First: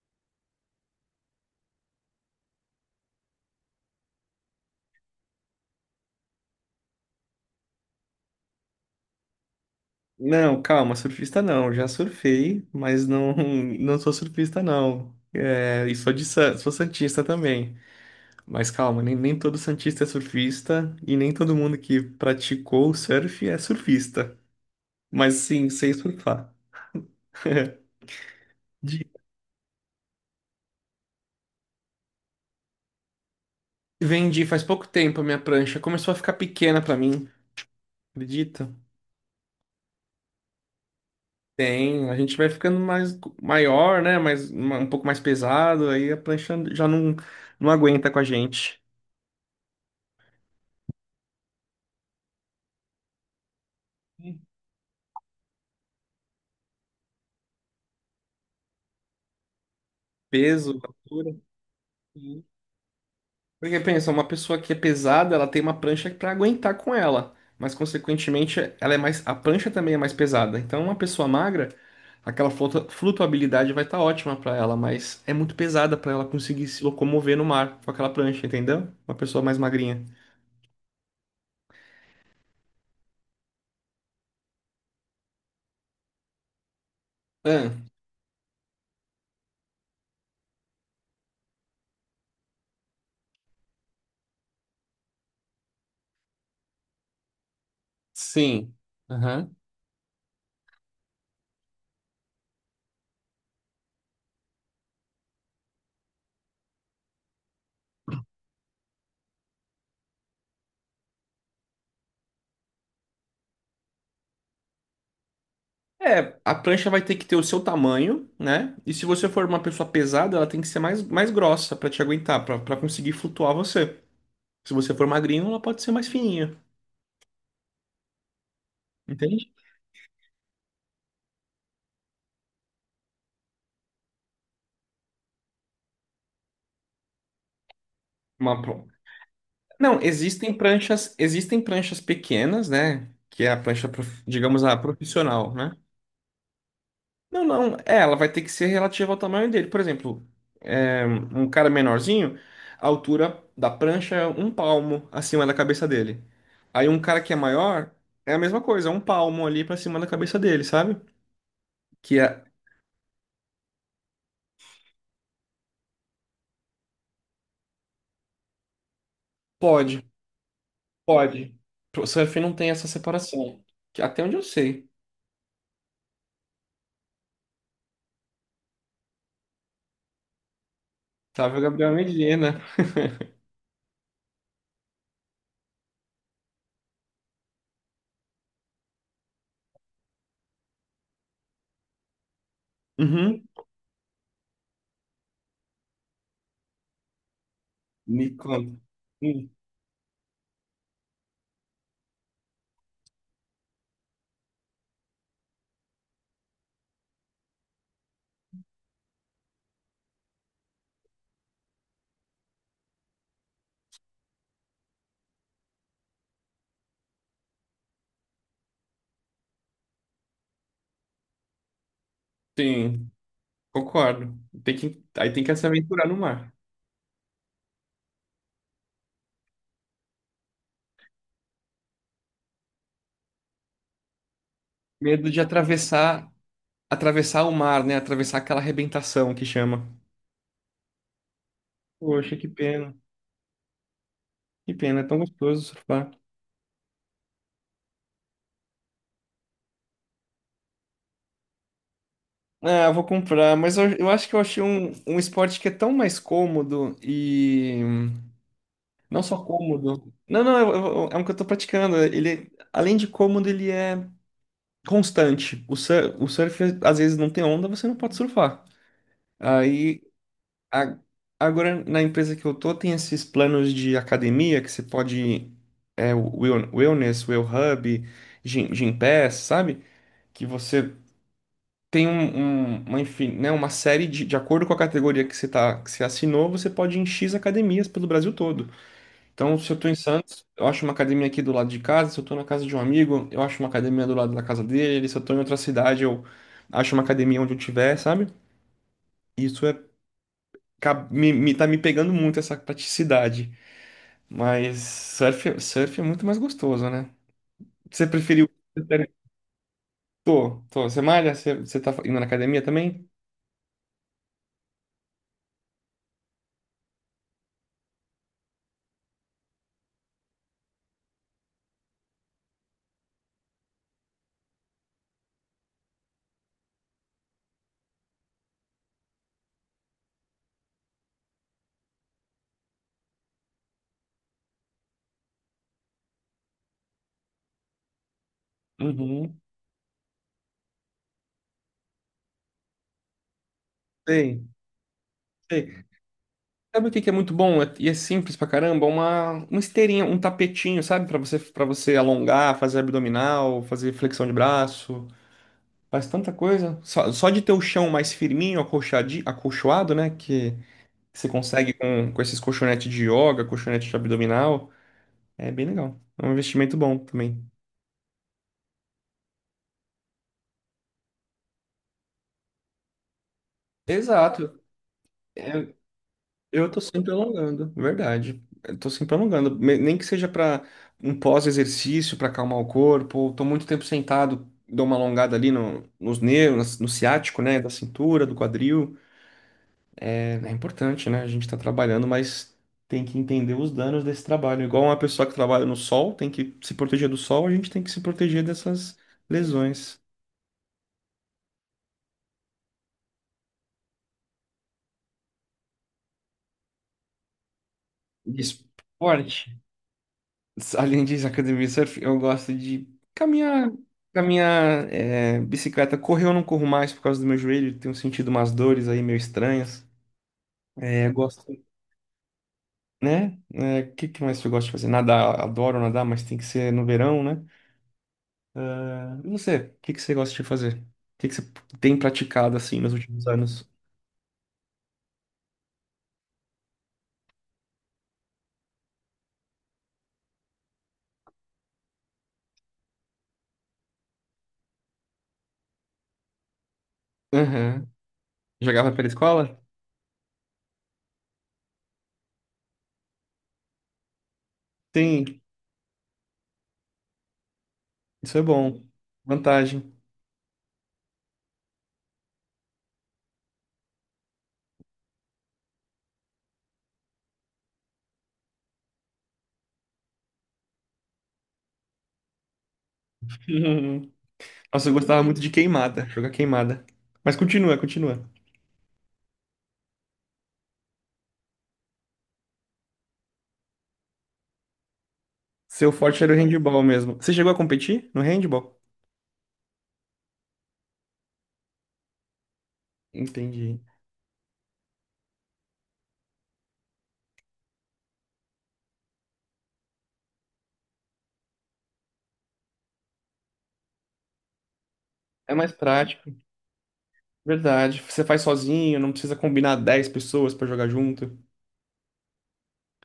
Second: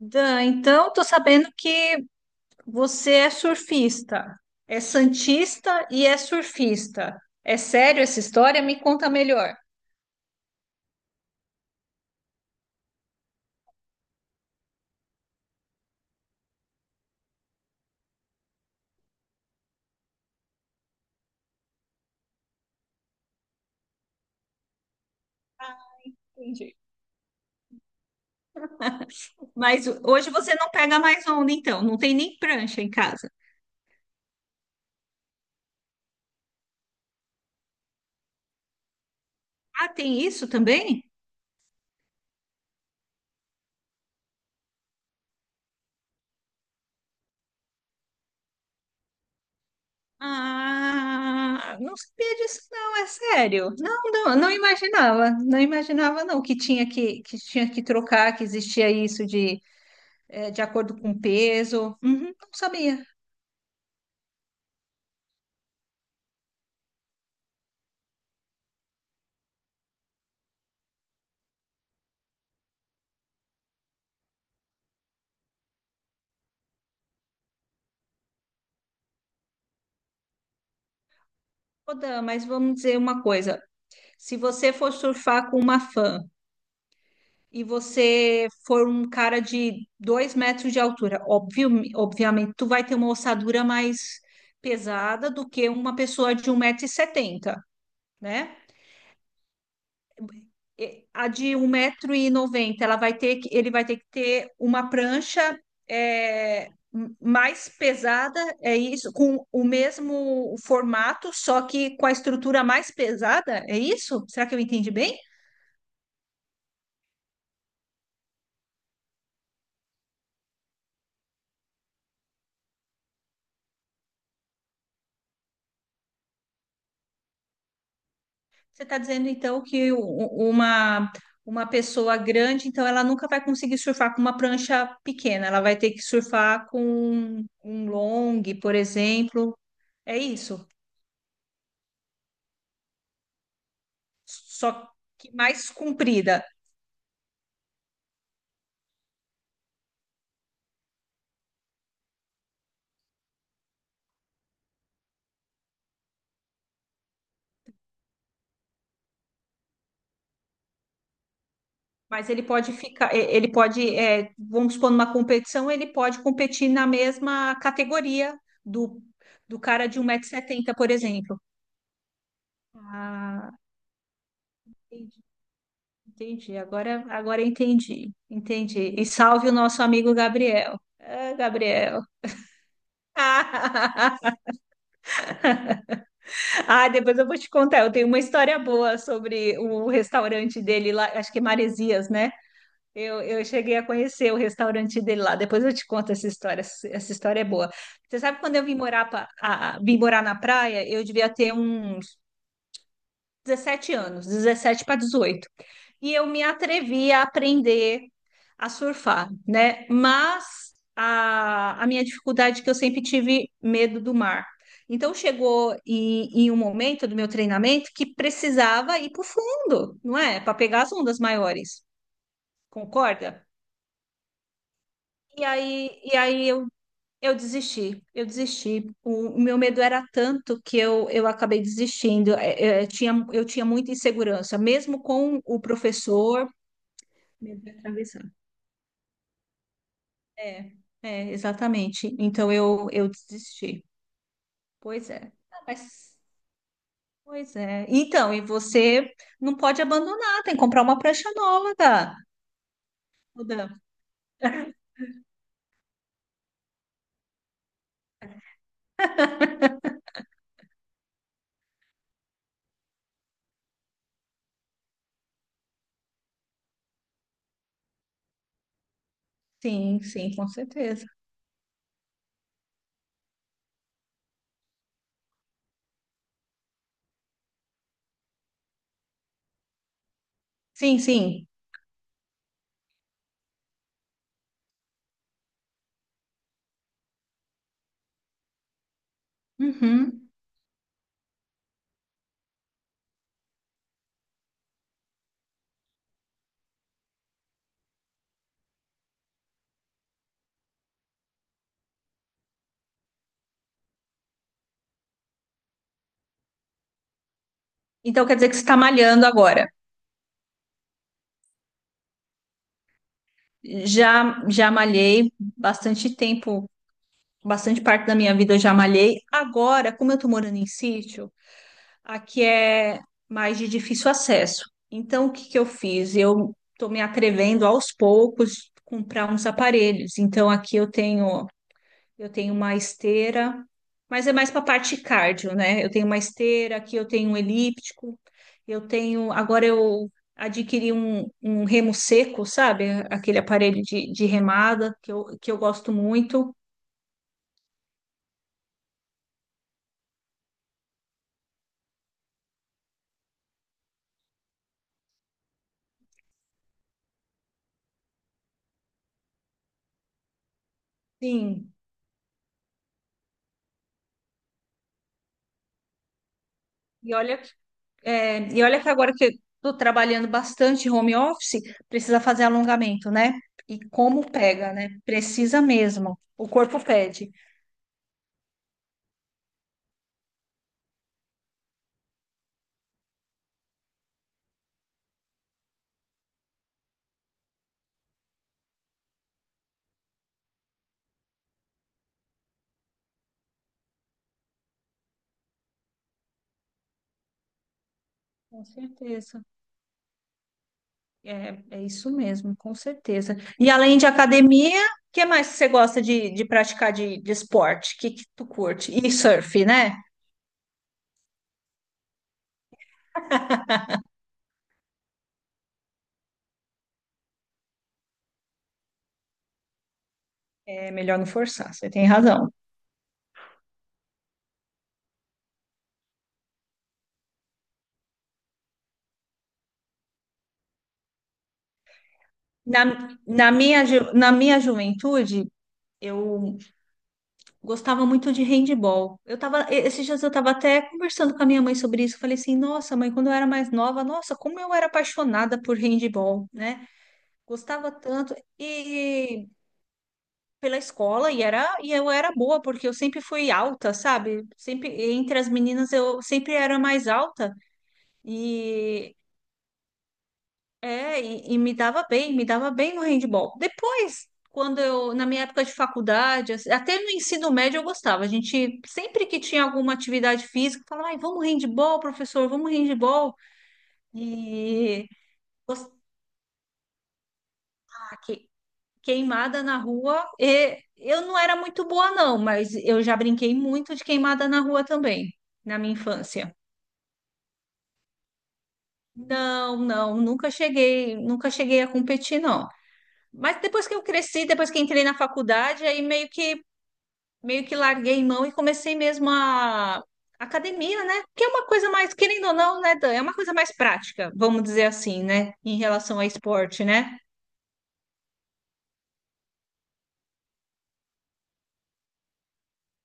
Dan, então tô sabendo que você é surfista, é santista e é surfista. É sério essa história? Me conta melhor. Não, calma, surfista não. Já surfei, mas não, não sou surfista não. É, e sou de sou santista também. Mas calma, nem todo santista é surfista e nem todo mundo que praticou o surf é surfista. Mas sim, sei surfar. Entendi. De- Mas hoje você não pega mais onda, então, não tem nem prancha em casa. Vendi faz pouco tempo a minha prancha, começou a ficar pequena pra mim, acredita? Ah, tem isso também? Tem, a gente vai ficando mais maior, né? Mais, um pouco mais pesado, aí a prancha já não aguenta com a gente. Ah, não sabia disso, não, é sério. Não, não, não imaginava não que tinha que trocar, que existia isso de Peso, acordo com o altura. peso. Uhum, Sim. não sabia. Porque pensa, uma pessoa que é pesada, ela tem uma prancha para aguentar com ela, mas consequentemente ela é mais, a prancha também é mais pesada. Então uma pessoa magra, aquela flutuabilidade vai estar ótima para ela, mas é muito pesada para ela conseguir se locomover no mar com aquela prancha, entendeu? Uma pessoa mais magrinha. Ô, Dan, mas vamos dizer uma coisa: se você for surfar com uma fã e Ah, você for um cara de 2 metros de altura, óbvio, obviamente, tu vai ter uma ossadura mais pesada do que uma pessoa de um metro e setenta, né? sim. Aham. E A de um metro e noventa, ela vai ter que, ele vai ter que ter uma prancha mais pesada, é isso? Com o mesmo formato, só que com a estrutura mais pesada, é isso? Será que eu entendi bem? É, a prancha vai ter que ter o seu tamanho, né? E se você for uma pessoa pesada, ela tem que ser mais grossa para te aguentar, para conseguir flutuar você. Se você for magrinho, ela pode ser mais fininha. Você está dizendo Entende? então que uma pessoa grande, então ela nunca vai conseguir surfar com uma prancha pequena, ela vai ter que surfar com um long, Uma por pro- exemplo. Não, É isso. Existem pranchas pequenas, né? Que é a prancha, digamos, Só a que profissional, mais né? comprida. Não, não, é, ela vai ter que ser relativa ao tamanho dele. Por exemplo, é, um cara menorzinho, a altura da prancha é um palmo acima da cabeça dele. Aí um cara que é maior, é a mesma coisa, é um palmo ali pra cima da cabeça dele, sabe? Que Mas ele é, pode ficar, e- ele pode, vamos supor, numa competição, ele pode competir na mesma categoria do, do cara de um pode, 170 setenta, por exemplo. pode. O surf não tem essa Ah, separação. Que até onde eu sei, entendi. Entendi, agora entendi, entendi. E salve o nosso amigo Gabriel. Ah, tá? Viu, Gabriel Gabriel. Medina. Ah, depois eu vou te contar. Eu tenho uma história boa sobre o restaurante dele lá, acho que é Maresias, né? Eu, Uhum. eu cheguei a conhecer o restaurante dele lá. Depois eu te conto essa história. Essa história é boa. Você Me sabe quando eu vim conta. morar, Hum, vim morar na praia? Eu devia ter uns 17 anos, 17 para 18. E eu me atrevi a aprender a surfar, né? Mas a minha dificuldade é que eu sempre tive medo do mar. Então chegou em um momento do meu treinamento que precisava ir para o fundo, não é? Para pegar as ondas maiores, Sim, concorda? concordo. Aí tem que se aventurar no E aí mar. Eu desisti, eu desisti. O meu medo era tanto que eu acabei desistindo. É, é, eu tinha muita insegurança, mesmo Medo de com o atravessar, professor. atravessar o mar, né? Atravessar aquela arrebentação que chama. É, é, exatamente. Poxa, que Então eu, pena. eu desisti. Que pena, é Pois tão é. Ah, gostoso surfar. mas, pois é. Então, e você não pode abandonar, tem que comprar uma prancha nova, cara. Ah, eu vou Ô, comprar, mas Dan. Eu acho que eu achei um esporte que é tão mais cômodo e não só cômodo. Não, não, é um que eu tô praticando. Ele, além de cômodo, ele é constante. O surf, às vezes, não tem onda, você não pode surfar. Sim, Aí sim, com A- certeza. Agora, na empresa que eu tô, tem esses planos de academia que você pode. É, o Wellness, Well Hub, Gym Pass, sabe? Que você Sim, sim. tem uma, enfim, né, uma série de acordo com a categoria que que você assinou, você pode ir em X academias pelo Brasil todo. Então, se eu tô em Uhum. Santos, eu acho uma academia aqui do lado de casa. Se eu tô na casa de um amigo, eu acho uma academia do lado da casa dele. Se eu tô em outra cidade, eu acho uma academia onde eu tiver, sabe? Isso é, me, tá me pegando muito essa praticidade. Mas surf é muito mais gostoso, né? Você Então quer preferiu. dizer que você está malhando agora. Tô, tô. Você malha? Você tá indo na academia também? Já malhei bastante tempo, bastante parte da minha vida eu já malhei. Agora, como eu estou morando em sítio, aqui é mais de difícil acesso. Então, o que que eu fiz? Eu estou me atrevendo aos poucos comprar uns aparelhos. Então, aqui eu tenho uma esteira, mas é mais para a parte cardio, né? Eu tenho uma esteira, aqui eu tenho um elíptico, eu tenho. Uhum. Agora eu adquiri um remo seco, sabe? Aquele aparelho de Sei, remada que eu sei. gosto muito. Sabe o que que é muito bom? É- E é simples pra caramba? Uma esteirinha, um tapetinho, sabe? Para você alongar, fazer abdominal, fazer flexão de braço. Faz tanta coisa. Só de ter o chão mais firminho, acolchoado, né? Que você Sim. consegue com esses colchonetes de yoga, colchonete de abdominal. É bem legal. É um investimento bom E olha também. e olha que agora que eu estou trabalhando bastante home office, precisa fazer alongamento, né? E como Exato. pega, né? Precisa É, mesmo. O eu tô corpo sempre pede. alongando, verdade. Eu tô sempre alongando, nem que seja para um pós-exercício, para acalmar o corpo, ou tô muito tempo sentado, dou uma alongada ali nos nervos, no ciático, né, da cintura, do quadril. É, é importante, né? A gente tá trabalhando, mas tem que entender os danos desse trabalho. Igual uma pessoa que trabalha no sol, tem que se proteger do sol, a gente tem que se proteger Com dessas certeza. lesões. É, é isso mesmo, com certeza. E além de academia, o que mais que você gosta de praticar de esporte? O que, que De tu esporte. curte? E surf, né? Além disso, academia e surf, eu gosto de caminhar, caminhar, é, bicicleta. Correr eu não corro mais por causa do meu joelho, tenho sentido umas dores aí meio estranhas. É É, melhor não gosto, forçar, você tem razão. né? É, o que que mais eu gosto de fazer? Nadar, adoro nadar, mas tem que ser no verão, né? Ah, e você, o que que você gosta de fazer? O que que você tem praticado assim Na, nos últimos na anos? minha, ju- na minha juventude, eu gostava muito de handball. Esses dias eu tava até conversando com a minha mãe sobre isso. Falei assim, nossa, mãe, quando eu era mais nova, nossa, como eu era apaixonada por handball, né? Aham. Gostava tanto. Jogava pela E escola? pela escola, e eu era boa, porque eu sempre fui alta, sabe? Sempre, entre Sim, as meninas, eu sempre era mais alta. isso é bom. E Vantagem. e me dava bem no handball. Depois, na minha época de faculdade, assim, até no ensino médio eu gostava. A gente, sempre que tinha alguma atividade física, falava, ai, vamos handball, professor, vamos handball. Nossa, eu E gostava muito de gostava, queimada, jogar queimada. Mas continua, continua. que, queimada na rua. E eu não era muito boa, não, mas eu já brinquei muito de queimada na rua também, na Seu minha forte era o infância. handball mesmo. Você chegou a competir no handball? Não, não, nunca cheguei a competir, não. Mas Entendi. depois que eu cresci, depois que entrei na faculdade, aí meio que larguei mão e comecei mesmo a academia, né? Que é uma coisa mais, querendo ou não, né, Dan? É uma coisa mais prática, vamos dizer assim, né? É mais Em relação a prático, esporte, né? verdade. Você faz sozinho, não precisa combinar 10 pessoas pra jogar junto.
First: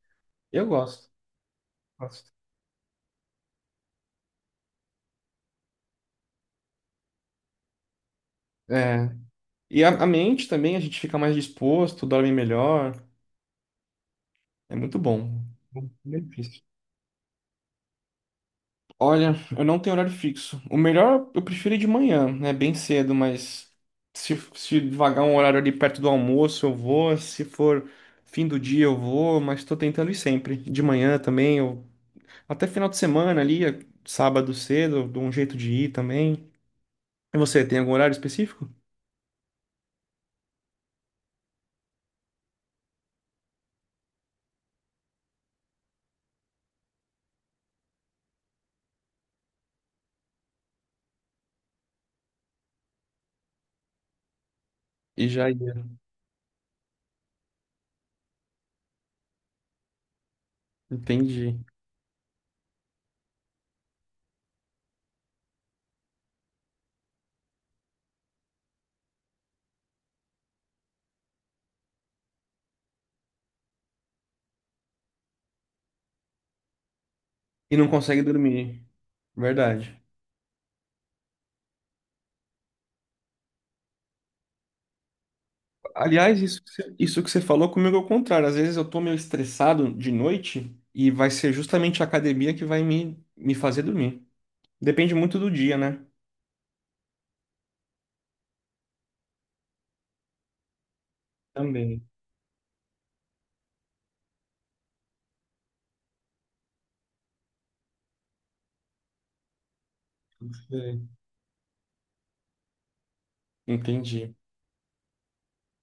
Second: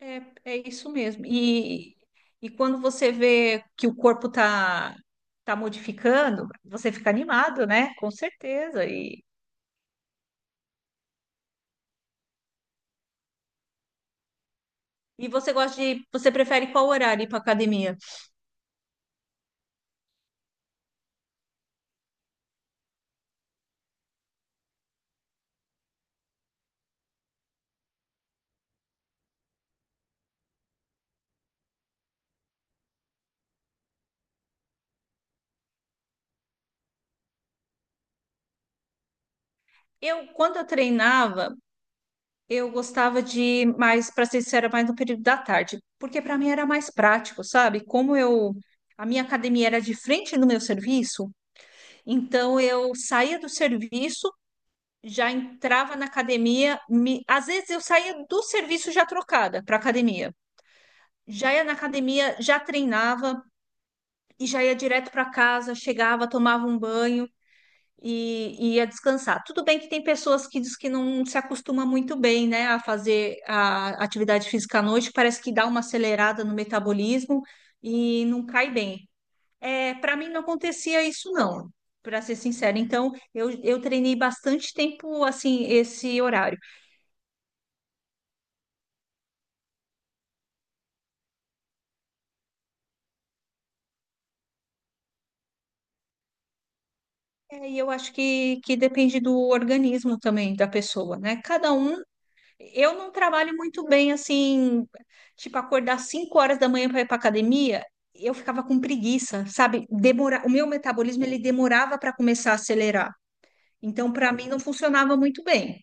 É, é Eu isso gosto. mesmo. E, Gosto. e quando você vê que o corpo tá modificando, você fica animado, né? Com certeza. É. E, E a mente também, a gente fica mais disposto, dorme melhor. É muito e bom. você gosta Bom você benefício. prefere qual horário ir para academia? Olha, eu não tenho horário fixo. O melhor eu prefiro ir de manhã, né? Bem cedo, mas se vagar um horário ali perto do almoço, eu vou. Se for fim do dia, eu vou, mas tô tentando ir sempre. De manhã também, eu... até final de semana ali, sábado cedo, eu dou um jeito de ir também. E você, tem algum horário específico? Quando eu treinava, eu gostava de mais, para ser sincera, mais no período da tarde, porque para mim era mais prático, sabe? Como eu a minha academia era de frente no meu serviço, então eu saía do serviço, E já já ia. entrava na academia, às vezes eu saía do serviço já trocada para academia. Já Entendi. ia na academia, já treinava e já ia direto para casa, chegava, tomava um banho e ia descansar. Tudo bem que tem pessoas que diz que não se acostuma muito bem, né, a fazer a atividade física à noite, parece que dá uma acelerada no metabolismo E não consegue e não cai dormir. bem. É, Verdade. para mim não acontecia isso não, para ser sincera. Então, eu treinei bastante tempo assim esse Aliás, horário. Isso que você falou comigo é o contrário. Às vezes eu tô meio estressado de noite e vai ser justamente a academia que vai me fazer dormir. Depende muito do dia, né? É, e eu acho que depende do organismo também da pessoa, né? Cada um. Também. Eu não trabalho muito bem assim, tipo, acordar 5 horas da manhã para ir para academia. Eu ficava com preguiça, sabe? O meu É. metabolismo ele demorava para começar a acelerar. Então, para Entendi. mim, não funcionava muito bem.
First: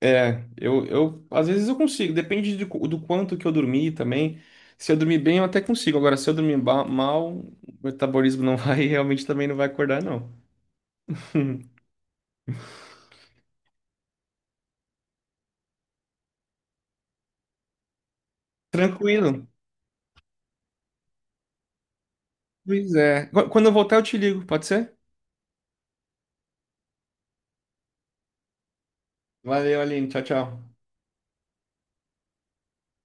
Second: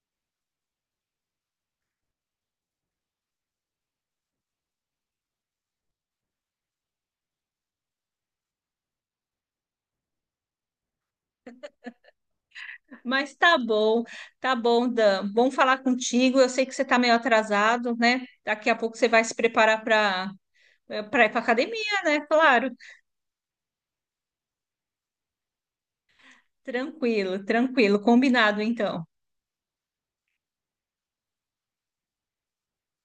É, eu às vezes eu consigo, depende de quanto que eu dormi também. Se eu dormir bem, eu até consigo. Agora, se eu dormir mal, o metabolismo não vai, realmente também não vai acordar, não. Mas tá bom, Dan. Bom falar contigo. Eu sei que você tá meio atrasado, né? Daqui a pouco você vai Tranquilo. se preparar para ir para academia, né? Claro. Pois é. Quando eu voltar, eu te ligo, pode ser? Tranquilo, tranquilo. Combinado, então. Valeu, Aline. Tchau, tchau.